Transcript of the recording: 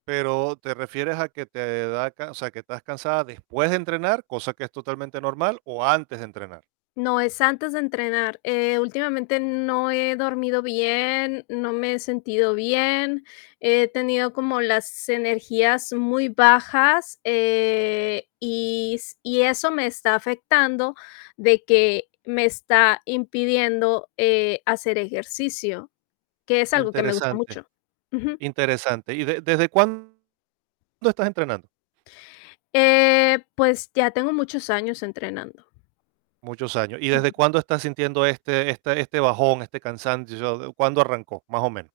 Pero te refieres, a que te da can O sea, que estás cansada después de entrenar, cosa que es totalmente normal, o antes de entrenar. No, es antes de entrenar. Eh, últimamente, no he dormido bien, no me he sentido bien. He tenido como las energías muy bajas, eh, y s y eso me está afectando, de que me está impidiendo, eh, hacer ejercicio, que es algo, que me gusta Interesante. mucho. Ujú. Interesante. ¿Y de desde cuándo estás entrenando? Eh, pues ya tengo muchos años entrenando. Muchos años. ¿Y desde Ujú. cuándo estás sintiendo este este este bajón, este cansancio? ¿Cuándo arrancó, más o menos?